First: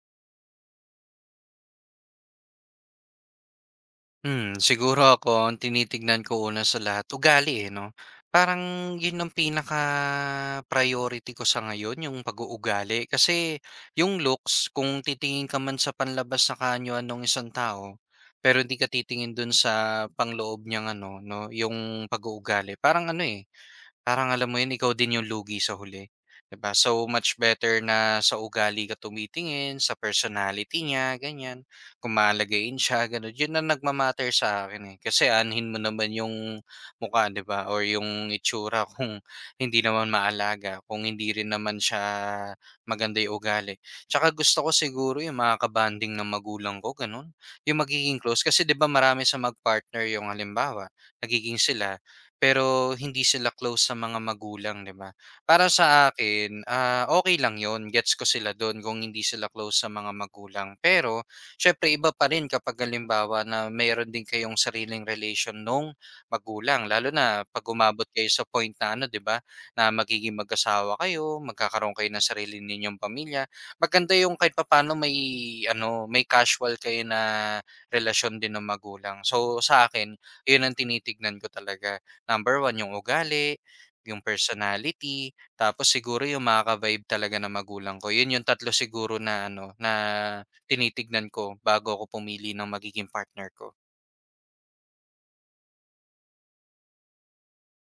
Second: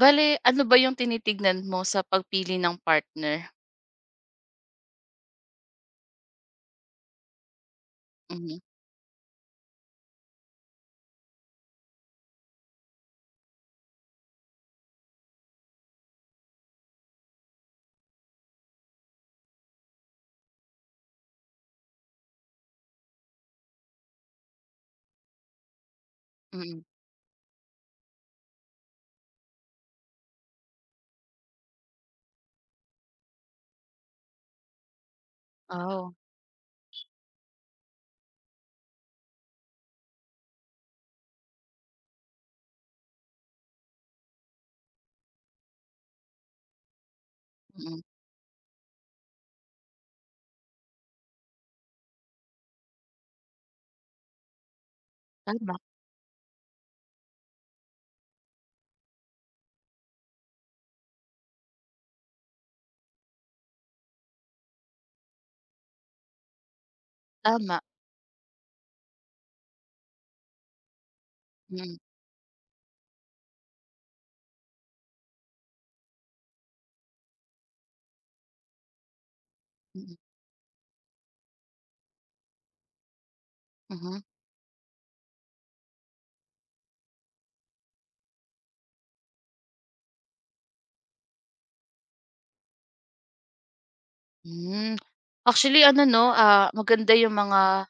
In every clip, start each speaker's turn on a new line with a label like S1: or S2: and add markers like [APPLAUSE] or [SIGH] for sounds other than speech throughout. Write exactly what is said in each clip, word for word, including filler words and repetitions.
S1: Bale, ano ba yung tinitignan mo sa pagpili ng partner?
S2: Hmm, siguro ako ang tinitignan ko una sa lahat ugali, eh, 'no? Parang
S1: Mhm,
S2: 'yun ang pinaka-priority ko sa ngayon, yung pag-uugali. Kasi yung looks, kung titingin ka man sa panlabas na kaanyuan ng isang tao, pero hindi ka titingin dun sa panloob niyang ano 'no, yung pag-uugali, parang ano, eh, parang alam mo yun, ikaw din yung lugi sa huli, 'di ba?
S1: mm.
S2: So much better na sa ugali ka tumitingin, sa personality niya, ganyan. Kung maalagayin siya, ganun. Yun ang nagma sa akin, eh. Kasi anhin mo naman
S1: Oh,
S2: yung mukha, 'di ba? Or yung itsura [LAUGHS] kung hindi naman maalaga, kung hindi rin naman siya maganda yung ugali. Tsaka gusto ko siguro yung makakabanding ng magulang ko, ganun. Yung
S1: mm.
S2: magiging close kasi 'di ba marami sa magpartner yung halimbawa, nagiging sila pero hindi sila close sa mga magulang, 'di ba? Para
S1: Tama,
S2: sa akin, ah, okay lang yon, gets ko sila do'n kung hindi sila close sa mga magulang. Pero siyempre iba pa rin kapag halimbawa na meron din kayong sariling relation nung magulang, lalo na 'pag
S1: tama.
S2: umabot kayo sa point na ano, 'di ba, na magiging mag-asawa kayo, magkakaroon
S1: Mm,
S2: kayo ng sarili ninyong pamilya. Maganda yung kahit papaano may ano, may casual kayo na relasyon din ng magulang. So, sa akin,
S1: mm,
S2: 'yun ang tinitignan ko talaga. Number one yung ugali,
S1: mhm.
S2: yung personality, tapos siguro yung makaka-vibe talaga ng magulang ko. Yun yung tatlo siguro na ano, na tinitignan ko bago ako pumili ng magiging partner ko.
S1: Hmm. Actually ano 'no, ah, maganda yung mga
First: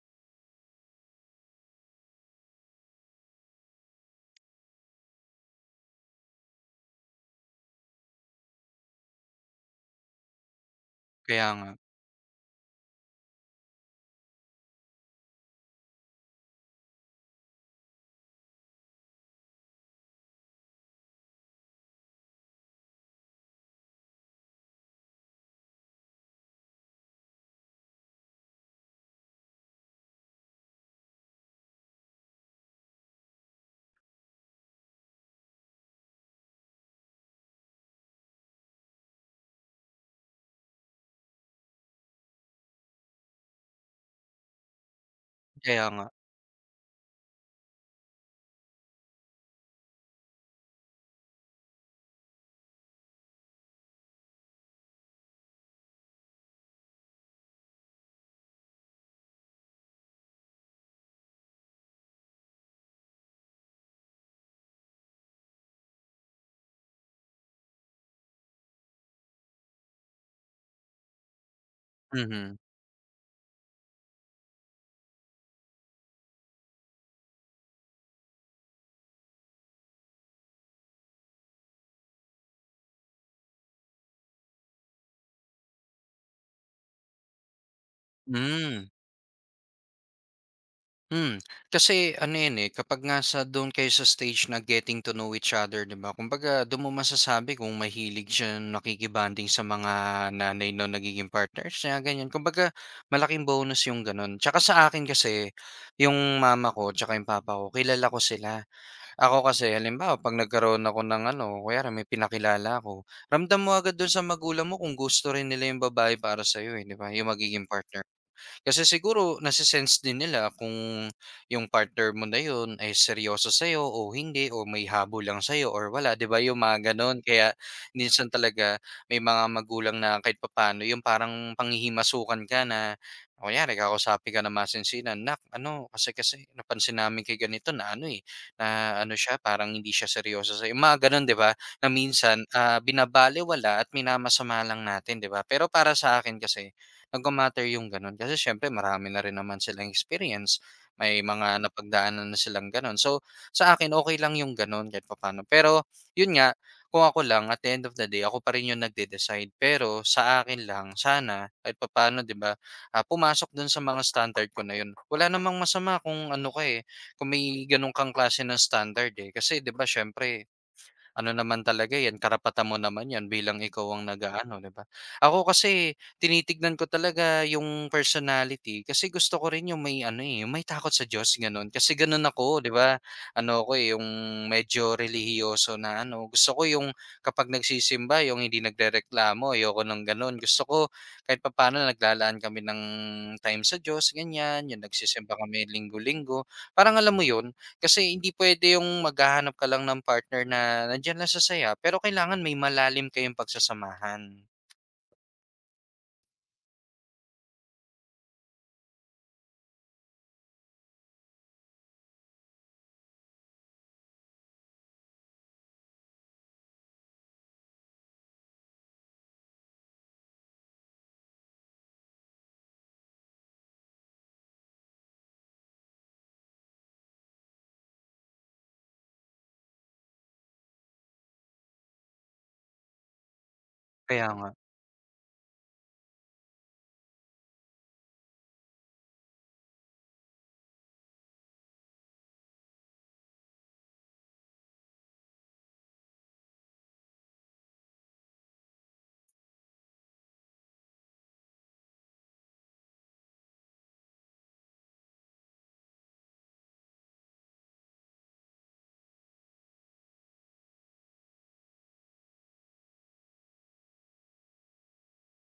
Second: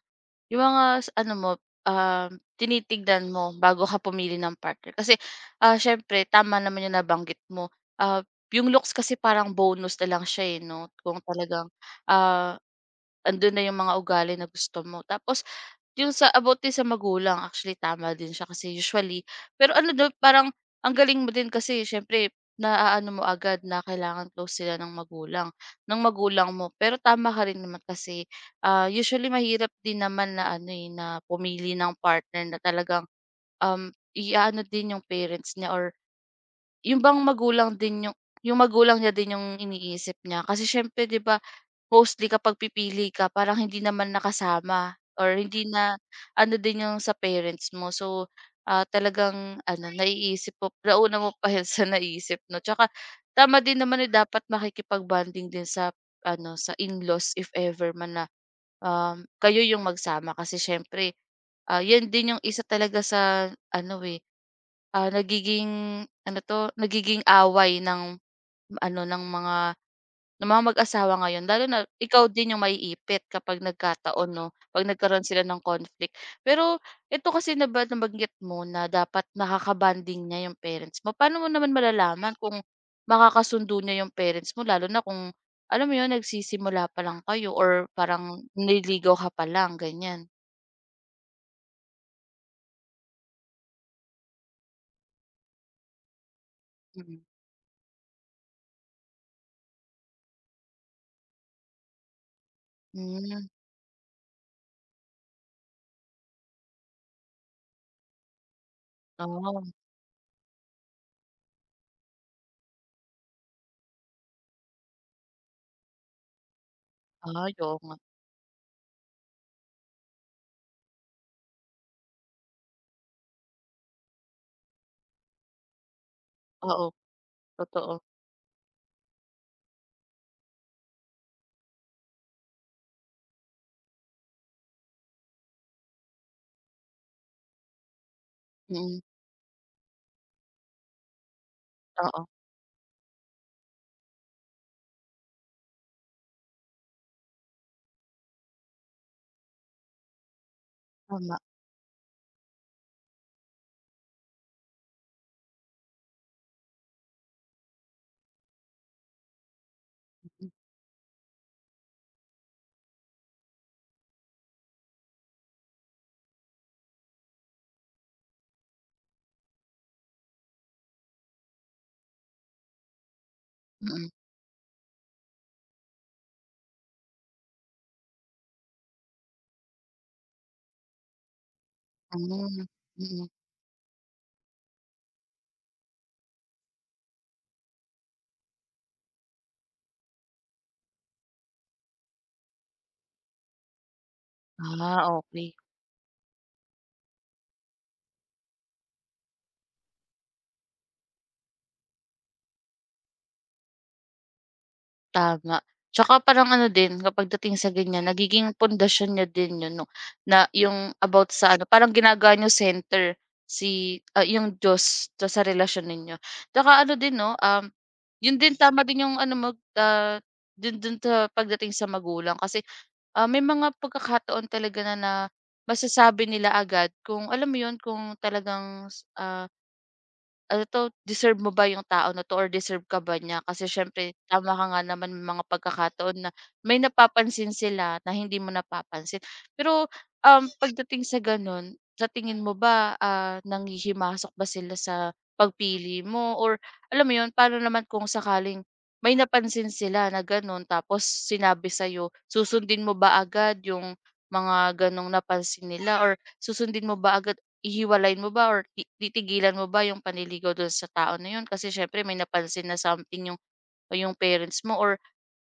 S1: Yung mga s ano mo, um, tinitignan mo bago ka pumili ng partner kasi, ah, siyempre tama naman yung nabanggit mo. Ah, yung looks kasi parang bonus na lang siya, eh, 'no, kung
S2: Kaya
S1: talagang,
S2: nga,
S1: ah, andun na yung mga ugali na gusto mo. Tapos yung sa about din sa magulang, actually tama din siya kasi usually pero ano daw parang ang galing mo din kasi siyempre naaano mo agad na kailangan close sila ng magulang ng magulang mo. Pero tama ka rin naman kasi Ah, usually mahirap din naman na ano, eh, na pumili ng partner na talagang, um, i din yung parents niya or yung bang magulang din yung yung magulang niya din yung iniisip niya. Kasi siyempre 'di ba, mostly kapag pipili ka parang hindi naman nakasama or hindi
S2: kaya
S1: na
S2: nga.
S1: ano din yung sa parents mo. So, ah, talagang ano, naiisip mo nauna mo pa yun [LAUGHS] sa naisip 'no. Tsaka tama din naman, eh, dapat makikipag-bonding din sa ano, sa in-laws if ever man na. Um, kayo yung magsama kasi siyempre, ah, yun din yung isa talaga sa ano, eh, ah, nagiging ano 'to, nagiging away ng ano, ng mga ng mga mag-asawa ngayon lalo na ikaw din
S2: Mhm.
S1: yung maiipit kapag nagkataon 'no, 'pag nagkaroon sila ng conflict. Pero ito kasi na ba nabanggit mo na dapat nakaka-bonding niya yung parents mo, paano mo naman malalaman kung makakasundo niya yung parents mo lalo na kung alam mo yun, nagsisimula pa lang kayo or parang
S2: Hmm.
S1: nililigaw ka pa lang, ganyan?
S2: Hmm, Kasi ano 'yan, eh, kapag nga sa doon kayo sa stage na getting to know each other, 'di ba? Kumbaga do'n mo
S1: Mm.
S2: masasabi kung mahilig siya nung nakikibanding sa mga nanay nung nagiging partners niya, ganyan. Kumbaga malaking
S1: Hmm,
S2: bonus yung gano'n. Tsaka sa akin kasi, yung mama ko tsaka yung papa ko kilala ko sila. Ako
S1: oh,
S2: kasi halimbawa 'pag nagkaroon ako ng ano, kunyari may pinakilala ako, ramdam mo agad do'n sa magulang mo kung gusto rin nila yung babae para sa'yo, eh, 'di ba? Yung
S1: ay
S2: magiging
S1: oo nga.
S2: partner. Kasi siguro nase din nila kung yung partner mo na yun ay seryoso sa'yo o hindi o may habol lang sa'yo or wala, 'di ba yung
S1: Oo,
S2: mga gano'n? Kaya
S1: totoo.
S2: minsan talaga may mga magulang na kahit papano, yung parang panghihimasukan ka na kunyari kakausapin ka ng masinsinan, "Nak, ano kasi kasi napansin namin kay ganito na ano, eh, na
S1: Mm,
S2: ano siya parang hindi siya seryoso sa'yo." Yung mga gano'n, 'di ba? Na
S1: oo,
S2: minsan, ah, binabalewala at minamasama lang natin, 'di ba? Pero para sa akin kasi nagma yung gano'n kasi siyempre marami na rin naman silang experience, may
S1: tama.
S2: mga Mm. napagdaanan na silang gano'n. So, sa akin okay lang yung gano'n kahit papaano. Pero yun nga, kung ako lang at the end of the day ako pa rin yung nagde-decide, pero sa
S1: Mm,
S2: akin lang sana kahit papaano 'di ba, ah, pumasok dun sa mga standard ko na yun. Wala namang masama kung ano ka, eh, kung may gano'n kang klase ng standard, eh, kasi 'di ba siyempre ano naman talaga eh, 'yan, karapatan mo naman 'yan bilang ikaw ang
S1: mm,
S2: nag 'di ba? Ako kasi tinitignan ko talaga yung personality kasi gusto ko rin yung may ano, eh, yung may takot sa Diyos gano'n. Kasi gano'n
S1: hmm,
S2: ako, 'di ba?
S1: mm.
S2: Ano ko eh, yung medyo relihiyoso na ano, gusto ko yung kapag nagsisimba yung hindi nagrereklamo, ayoko ng gano'n. Gusto ko kahit papaano naglalaan kami ng time sa Diyos, ganiyan, yung
S1: Ah,
S2: nagsisimba
S1: okey.
S2: kami linggo-linggo. Parang alam mo 'yun, kasi hindi puwede yung maghahanap ka lang ng partner na nandiyan lang sa saya, pero kailangan may malalim kayong pagsasamahan.
S1: Tama. Tsaka parang ano din kapag dating sa ganyan nagiging pundasyon niya din yun 'no, na yung about sa ano parang ginagawa niyong center si, ah, yung Diyos to sa relasyon ninyo. Tsaka ano din 'no, um, yun din tama din yung ano mag ah, dun dun sa pagdating sa magulang kasi, ah, may mga pagkakataon talaga na na masasabi nila agad kung alam mo yun kung talagang, ah ano 'to, deserve mo ba yung tao na 'to or deserve ka ba niya? Kasi siyempre
S2: Kaya nga.
S1: tama ka nga naman may mga pagkakataon na may napapansin sila na hindi mo napapansin. Pero, um, pagdating sa gano'n, sa tingin mo ba, ah, nanghihimasok ba sila sa pagpili mo or alam mo 'yun, paano naman kung sakaling may napansin sila na gano'n tapos sinabi sa'yo, susundin mo ba agad yung mga gano'ng napansin nila or susundin mo ba agad. Ihiwalayin mo ba or ti titigilan mo ba yung panliligaw dun sa tao na yun kasi siyempre may napansin na something yung o yung parents mo or,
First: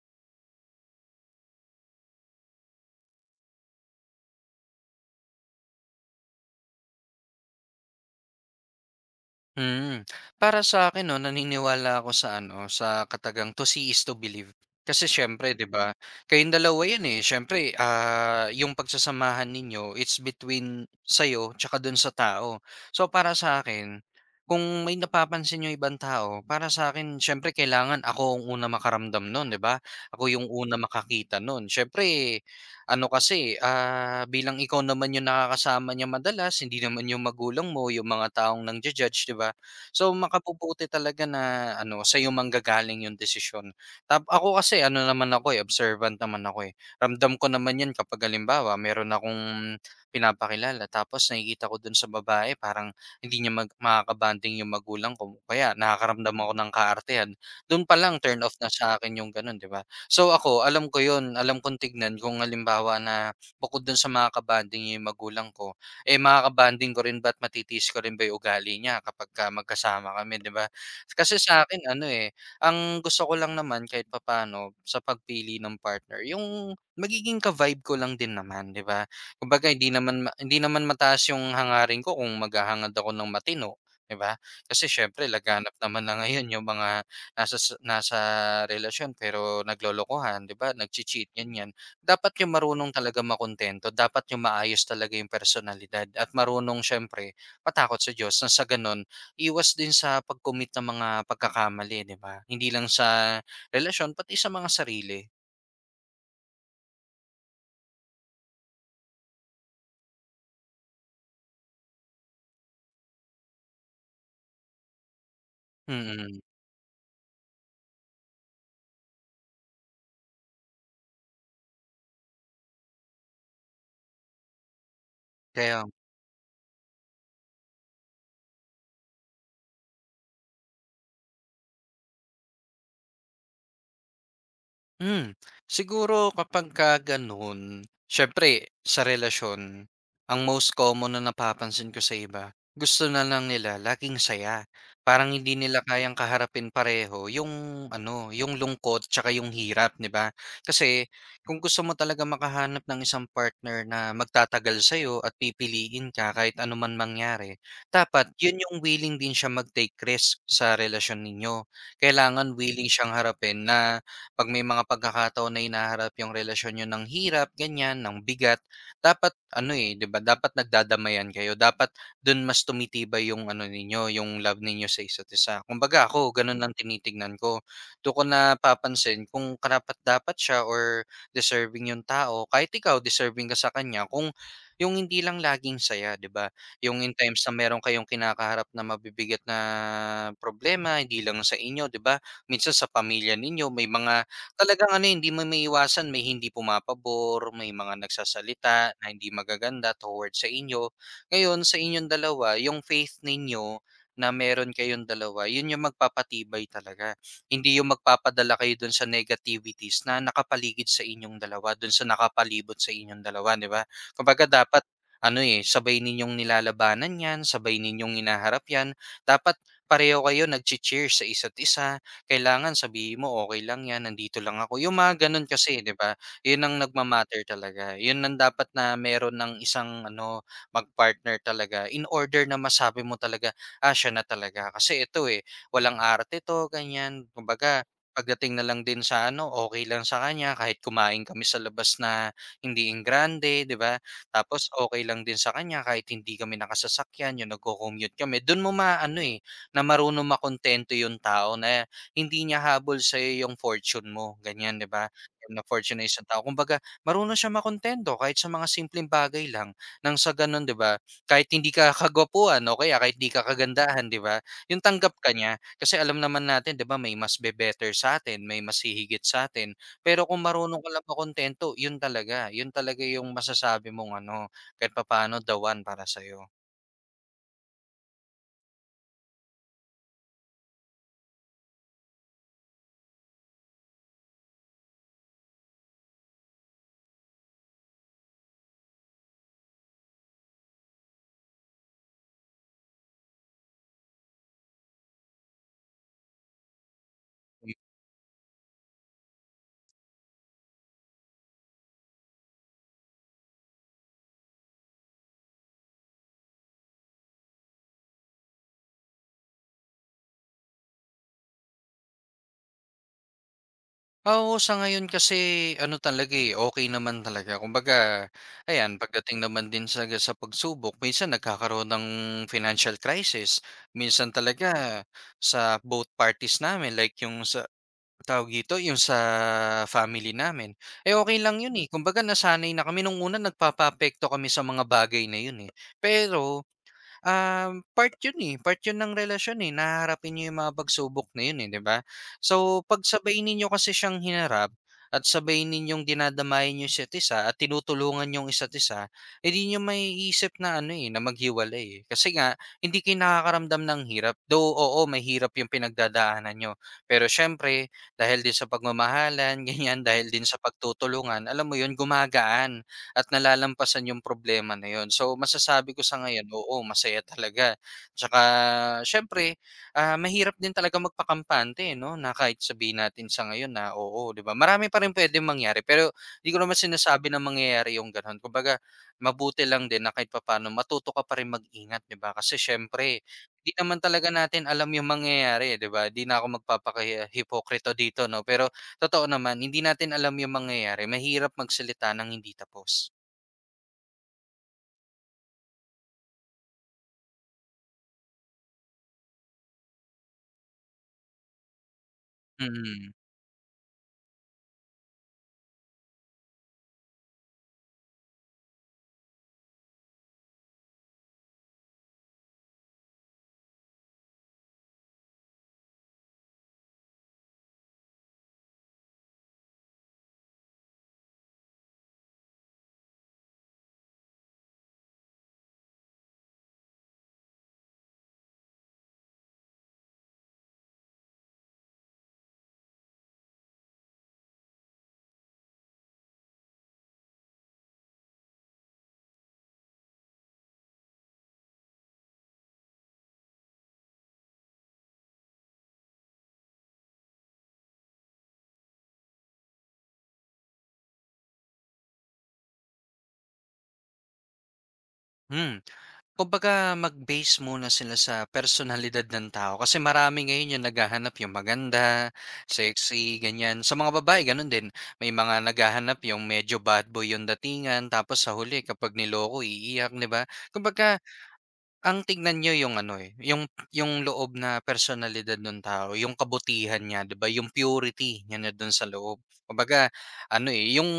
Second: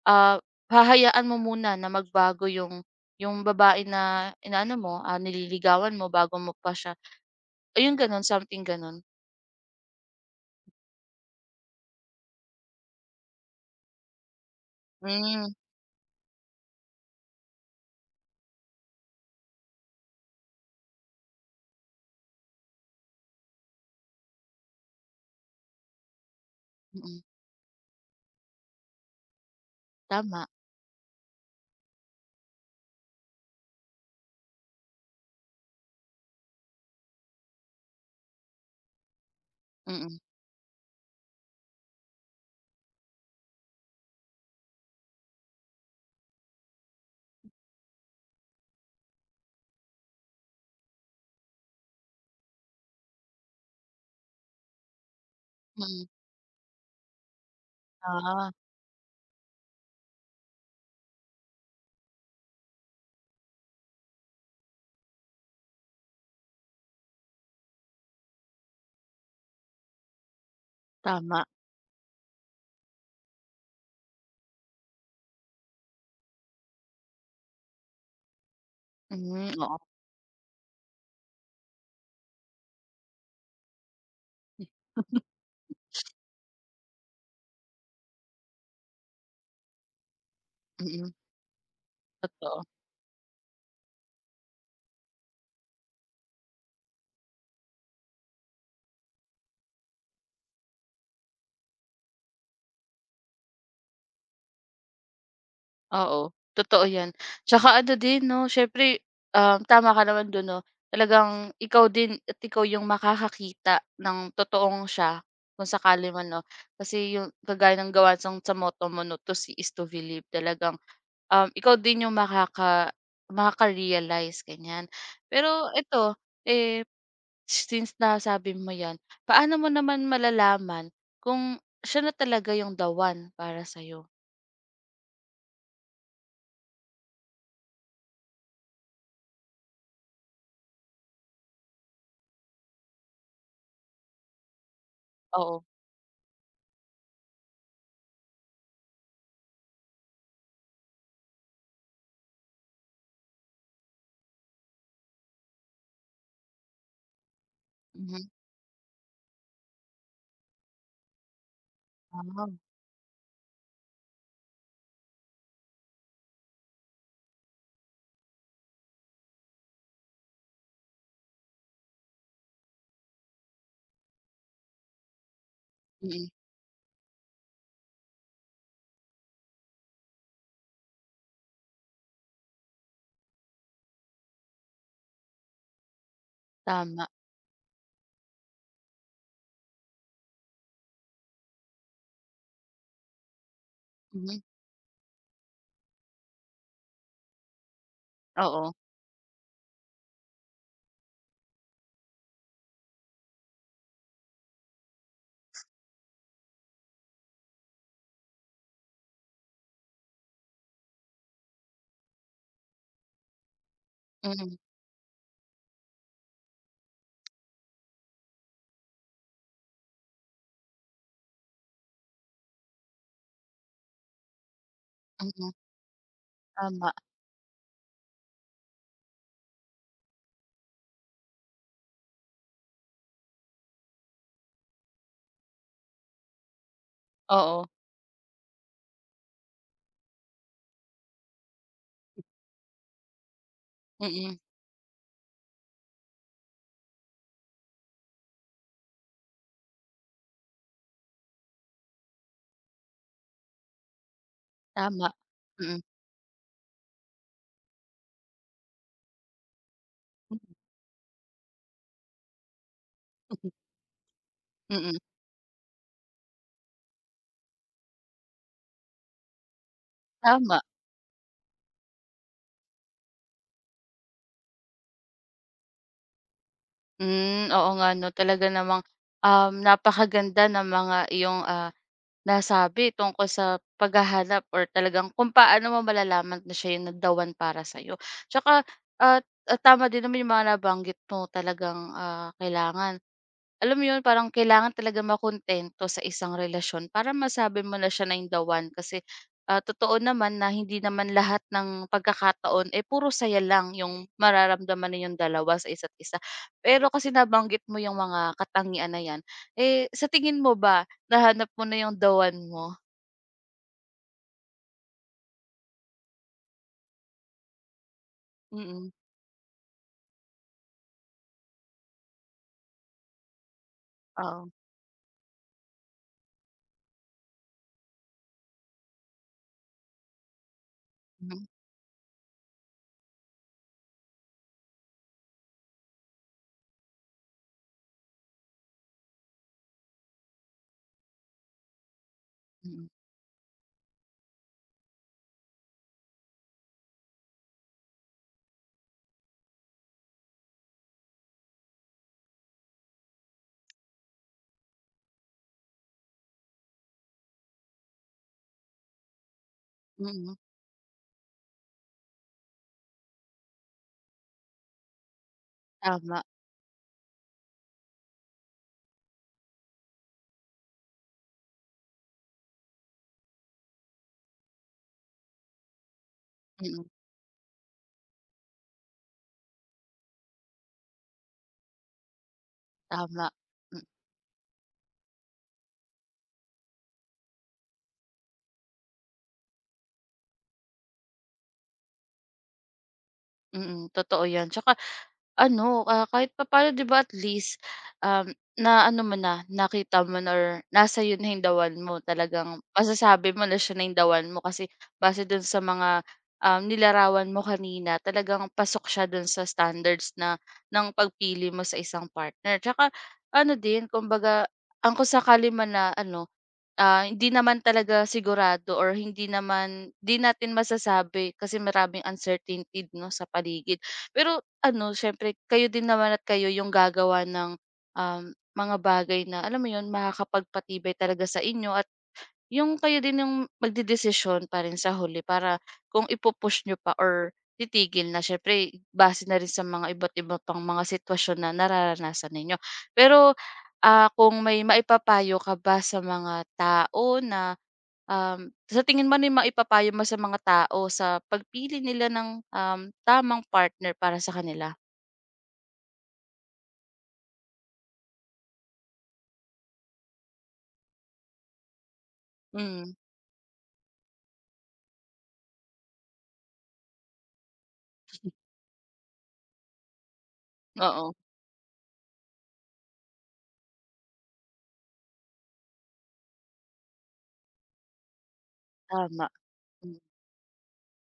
S1: ah, hahayaan mo muna na magbago yung yung babae na inaano mo, ah, nililigawan mo bago mo pa siya ayun ganun, something ganun.
S2: Hmm, Para sa akin, 'no, naniniwala ako sa ano, sa katagang to see is to believe. Kasi
S1: Hmm,
S2: siyempre 'di ba, kayong dalawa 'yan, eh. Siyempre, ah, yung pagsasamahan ninyo, it's between sa'yo tsaka dun sa tao. So, para sa akin, kung may napapansin yung ibang tao, para sa akin,
S1: mm,
S2: siyempre kailangan ako ang una makaramdam nun, 'di ba? Ako yung
S1: tama,
S2: una makakita nun. Siyempre ano kasi, ah, bilang ikaw naman yung nakakasama niya madalas, hindi naman yung magulang mo, yung mga taong nangja-judge, 'di ba?
S1: mm,
S2: So
S1: mm.
S2: makabubuti talaga na ano, sa sa'yo manggagaling yung desisyon. Tap ako kasi ano naman ako, eh, observant naman ako, eh. Ramdam ko naman 'yan kapag halimbawa meron akong pinapakilala tapos nakikita ko dun sa babae parang hindi niya mag makakabanding yung magulang ko, kaya
S1: Mm.
S2: nakakaramdam ako ng kaartehan. Dun palang turn
S1: Ah,
S2: off na sa akin yung gano'n, 'di ba? So ako, alam ko 'yun, alam kong tignan kung halimbawa na bukod do'n sa mga bonding niya yung magulang ko, eh, mga kabanding ko rin ba't matitiis ko rin ba yung ugali niya kapagka magkasama kami, 'di ba? Kasi
S1: tama.
S2: sa akin ano, eh, ang gusto ko lang naman kahit papaano sa pagpili ng partner yung magiging ka-vibe ko lang din naman, 'di ba?
S1: Hmm,
S2: Kumbaga
S1: oo.
S2: hindi naman ma hindi naman mataas yung hangarin ko kung maghahangad ako ng matino, 'di ba? Kasi siyempre
S1: [LAUGHS]
S2: laganap naman na ngayon yung mga Nasa sa nasa relasyon pero naglolokohan, 'di ba,
S1: Mm,
S2: nagche-cheat, ganyan. Dapat yung
S1: totoo.
S2: marunong talaga makuntento, dapat yung maayos talaga yung personalidad at marunong siyempre matakot sa Diyos na sa gano'n iwas din sa pag-commit ng mga pagkakamali, 'di ba? Hindi lang sa relasyon, pati sa mga sarili.
S1: Oo, totoo 'yan. Tsaka ano din 'no, siyempre, um, tama ka naman do'n 'no, talagang ikaw din at ikaw yung makakakita ng totoong siya kung sakali man
S2: Mm.
S1: 'no. Kasi yung kagaya ng gawa sang sa motto mo 'no, "To see is to believe." Talagang, um, ikaw din yung makaka makaka-realize, ganiyan. Pero
S2: kaya
S1: ito, eh, since nasabi mo 'yan, paano mo naman malalaman kung siya na talaga yung the one para sa'yo?
S2: Hmm, Siguro kapagka gano'n, syempre sa relasyon, ang most common na napapansin ko sa iba, gusto na lang nila laging saya. Parang hindi
S1: Oo.
S2: nila kayang kaharapin pareho yung ano, yung lungkot tsaka yung hirap, 'di ba? Kasi kung gusto mo talaga makahanap ng isang partner na magtatagal sa'yo at pipiliin ka kahit anuman mangyari, dapat
S1: Mhm,
S2: yun yung willing din siya mag-take risk sa relasyon ninyo.
S1: ah.
S2: Kailangan willing siyang harapin na 'pag may mga pagkakataon na hinaharap yung relasyon niyo ng hirap, ganyan, ng bigat, dapat ano, eh, 'di ba, dapat nagdadamayan kayo. Dapat dun mas tumitibay yung ano ninyo, yung love ninyo sa isa't isa. Kumbaga
S1: Mm,
S2: ako, ganun ang tinitignan ko. Dun ko napapansin kung karapat-dapat siya or deserving yung tao. Kahit ikaw deserving ka sa kanya kung yung hindi lang laging saya, 'di ba? Yung
S1: tama,
S2: in times na meron kayong kinakaharap na mabibigat na problema, hindi lang sa inyo, 'di ba? Minsan sa pamilya ninyo, may mga
S1: mhm,
S2: talagang ano, eh, hindi mo maiiwasan may hindi pumapabor, may mga
S1: oo,
S2: nagsasalita na hindi magaganda towards sa inyo. Ngayon sa inyong dalawa, yung faith ninyo na meron kayong dalawa, yun yung magpapatibay talaga. Hindi yung magpapadala kayo dun sa negativities na nakapaligid sa inyong dalawa, dun sa nakapalibot sa inyong dalawa, di ba? Kumbaga
S1: mm,
S2: dapat ano eh, sabay ninyong nilalabanan yan, sabay ninyong inaharap yan. Dapat pareho kayo nag-cheer sa isa't isa, kailangan sabihin mo, okay lang 'yan, nandito lang ako." Yung mga gano'n
S1: mm,
S2: kasi, 'di ba? 'Yun ang
S1: tama,
S2: nagma talaga. 'Yun ang dapat na meron ng isang ano, mag-partner talaga in order na masabi mo talaga, "Ah, siya na talaga. Kasi ito, eh, walang arte 'to." Ganiyan.
S1: oo,
S2: Kumbaga pagdating na lang din sa ano, okay lang sa kanya kahit kumain kami sa labas na hindi enggrande, 'di ba?
S1: mm,
S2: Tapos okay lang din sa kanya kahit hindi kami nakasasakyan, yung nagco-commute kami. Do'n mo maaano, eh, na marunong makontento yung tao na hindi niya habol sa yung fortune mo, ganyan, 'di ba?
S1: tama,
S2: Yung Na
S1: mm,
S2: fortune ng isang tao. Kumbaga, marunong siya makontento kahit sa mga simpleng bagay lang nang sa gano'n, 'di ba, kahit hindi ka [LAUGHS] kagwapuhan o kaya kahit hindi ka
S1: [LAUGHS]
S2: kagandahan, 'di ba, yung
S1: mm,
S2: tanggap ka niya. Kasi alam naman natin, 'di ba, may mas be-better sa atin may mas hihigit sa atin. Pero kung
S1: tama.
S2: marunong ka lang makontento, yun talaga, yun talaga yung masasabi mong ano, kahit papaano, dawan one para sa'yo.
S1: Hmm, oo nga 'no, talaga namang, um, napakaganda ng mga iyong, ah Nasabi tungkol sa paghahanap or talagang kung paano mo malalaman na siya yung nagdawan para sa'yo. Tsaka, at at tama din naman yung mga nabanggit mo talagang, ah, kailangan alam mo yun, parang kailangan talaga makontento sa isang relasyon para masabi mo na siya na yung the kasi, ah, totoo naman na hindi naman lahat ng pagkakataon, eh, puro saya lang yung mararamdaman ninyong dalawa sa isa't isa. Pero kasi nabanggit mo yung mga katangian na yan, eh, sa tingin mo ba Nahanap mo na yung the one mo.
S2: Ah, oo, sa ngayon kasi ano talaga, eh, okey naman talaga. Kumbaga,
S1: Mm.
S2: ayan pagdating naman din sa sa pagsubok minsan nagkakaroon ng financial crisis. Minsan
S1: Oo,
S2: talaga sa both parties namin like yung sa tawag dito, yung sa family namin, eh, okay
S1: mm,
S2: lang yun, eh. Kumbaga nasanay na kami nung una nagpapapekto kami sa mga bagay na yun, eh. Pero Um, part 'yun, eh, part 'yun ng relasyon, eh, na haharapin niyo yung mga pagsubok na 'yun, eh, 'di ba? So,
S1: mm,
S2: 'pag sabay ninyo kasi siyang hinarap at sabay ninyong dinadamayan yung isa't isa at tinutulungan yung isa't isa, eh, 'di niyo maiisip na ano, eh, na maghiwalay, eh. Kasi nga hindi kayo nakakaramdam ng hirap. Though, oo, mahirap yung pinagdadaanan nyo, pero siyempre dahil din sa pagmamahalan, [LAUGHS] ganyan dahil
S1: mm,
S2: din sa pagtutulungan, alam mo 'yun, gumagaan at nalalampasan yung problema na yun. So masasabi ko sa
S1: tama,
S2: ngayon, oo, masaya talaga. Tsaka siyempre, ah, mahirap din talaga magpakampante, no? Na kahit sabihin natin sa ngayon na oo, 'di ba? Marami pa rin pwedeng mangyari, pero hindi ko naman
S1: mm,
S2: sinasabi na mangyayari yung ganun. Kumbaga, mabuti lang din na kahit papaano matuto ka pa rin mag-ingat, 'di ba? Kasi siyempre,
S1: tama,
S2: di
S1: m
S2: naman talaga natin alam yung mangyayari, 'di ba? Di na ako magpapakahipokrito dito, no? Pero totoo naman, hindi natin alam yung mangyayari. Mahirap magsalita ng hindi tapos.
S1: mm, totoo yan. Tsaka ano, ah, kahit papaano 'di ba at least, um, naano mo na, nakita mo na or nasa 'yo na yung the one mo. Talagang
S2: Mm.
S1: masasabi mo na siya na yung the one mo kasi base dun sa mga, um, nilarawan mo kanina talagang pasok siya dun sa standards na ng pagpili mo sa isang partner. Tsaka ano din kumbaga, ang kung sakali man na ano. Ah, hindi naman talaga sigurado or hindi naman 'di natin masasabi kasi maraming uncertainty 'no sa paligid. Pero ano siyempre kayo din naman at kayo yung gagawa ng, um, mga bagay na alam mo yun makakapagpatibay talaga sa inyo at yung kayo din yung magdedesisyon pa rin sa huli para kung ipu nyo pa or titigil na siyempre base na rin sa mga iba't iba pang mga sitwasyon na nararanasan ninyo. Pero, ah, kung may maipapayo ka ba sa mga tao na, um, sa tingin mo ano maipapayo mo sa mga tao sa pagpili nila ng, um, tamang partner para sa kanila?
S2: hmm. Kumbaga mag-base muna sila sa personalidad ng tao kasi marami ngayon yung naghahanap yung maganda,
S1: Mm,
S2: sexy, ganyan. Sa mga babae gano'n din, may mga naghahanap yung medyo bad boy yung datingan tapos sa huli kapag niloko iiyak, 'di ba?
S1: oo,
S2: Kumbaga ang tignan niyo yung ano, eh, yung yung loob na personalidad nung tao, yung kabutihan niya, 'di ba, yung purity niya nando'n sa
S1: tama.
S2: loob.
S1: Hmm,
S2: Kumbaga ano, eh, yung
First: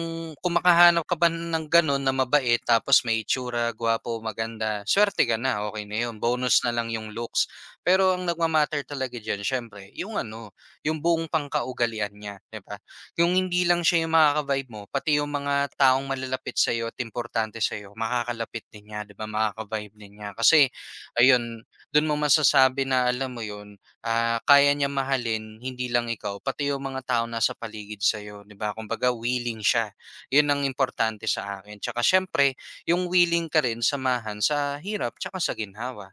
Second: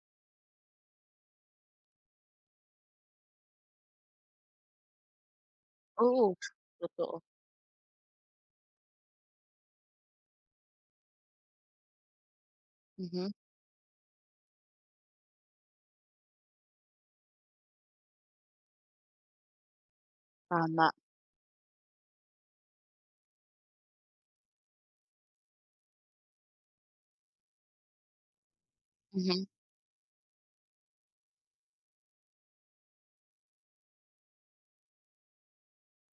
S2: kumakahanap makahanap ka ba ng gano'n na mabait tapos may itsura, gwapo, maganda, suwerte ka na, okey na 'yun,
S1: oo,
S2: bonus na lang yung
S1: totoo.
S2: looks. Pero ang nagma talaga diyan siyempre yung ano, yung buong pangkaugalian niya, 'di ba?
S1: Mhm,
S2: Yung hindi lang siya yung makaka-vibe mo, pati yung mga taong malalapit sa'yo at importante sa sa'yo makakalapit din niya, 'di ba, makaka-vibe din niya. Kasi
S1: tama,
S2: ayun, do'n mo masasabi na alam mo 'yun, ah, kaya niya mahalin hindi lang ikaw, pati yung mga taong nasa paligid sa sa'yo, 'di ba? Kumbaga
S1: mhm.
S2: willing siya, 'yun ang importante sa akin. Tsaka siyempre yung willing ka rin samahan sa hirap tsaka sa ginhawa.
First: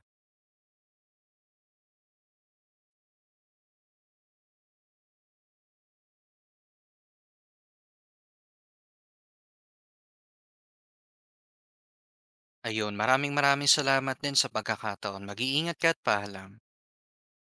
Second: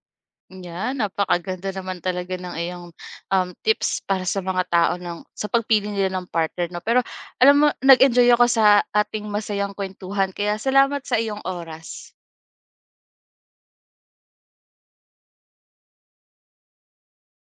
S1: Yan, napakaganda naman talaga ng iyong, um, tips para sa mga tao ng sa pagpili nila ng partner 'no. Pero alam mo nag-enjoy ako sa ating masayang kuwentuhan kaya salamat sa iyong oras.
S2: Ayun, maraming maraming salamat din sa pagkakataon. Mag-iingat ka at paalam.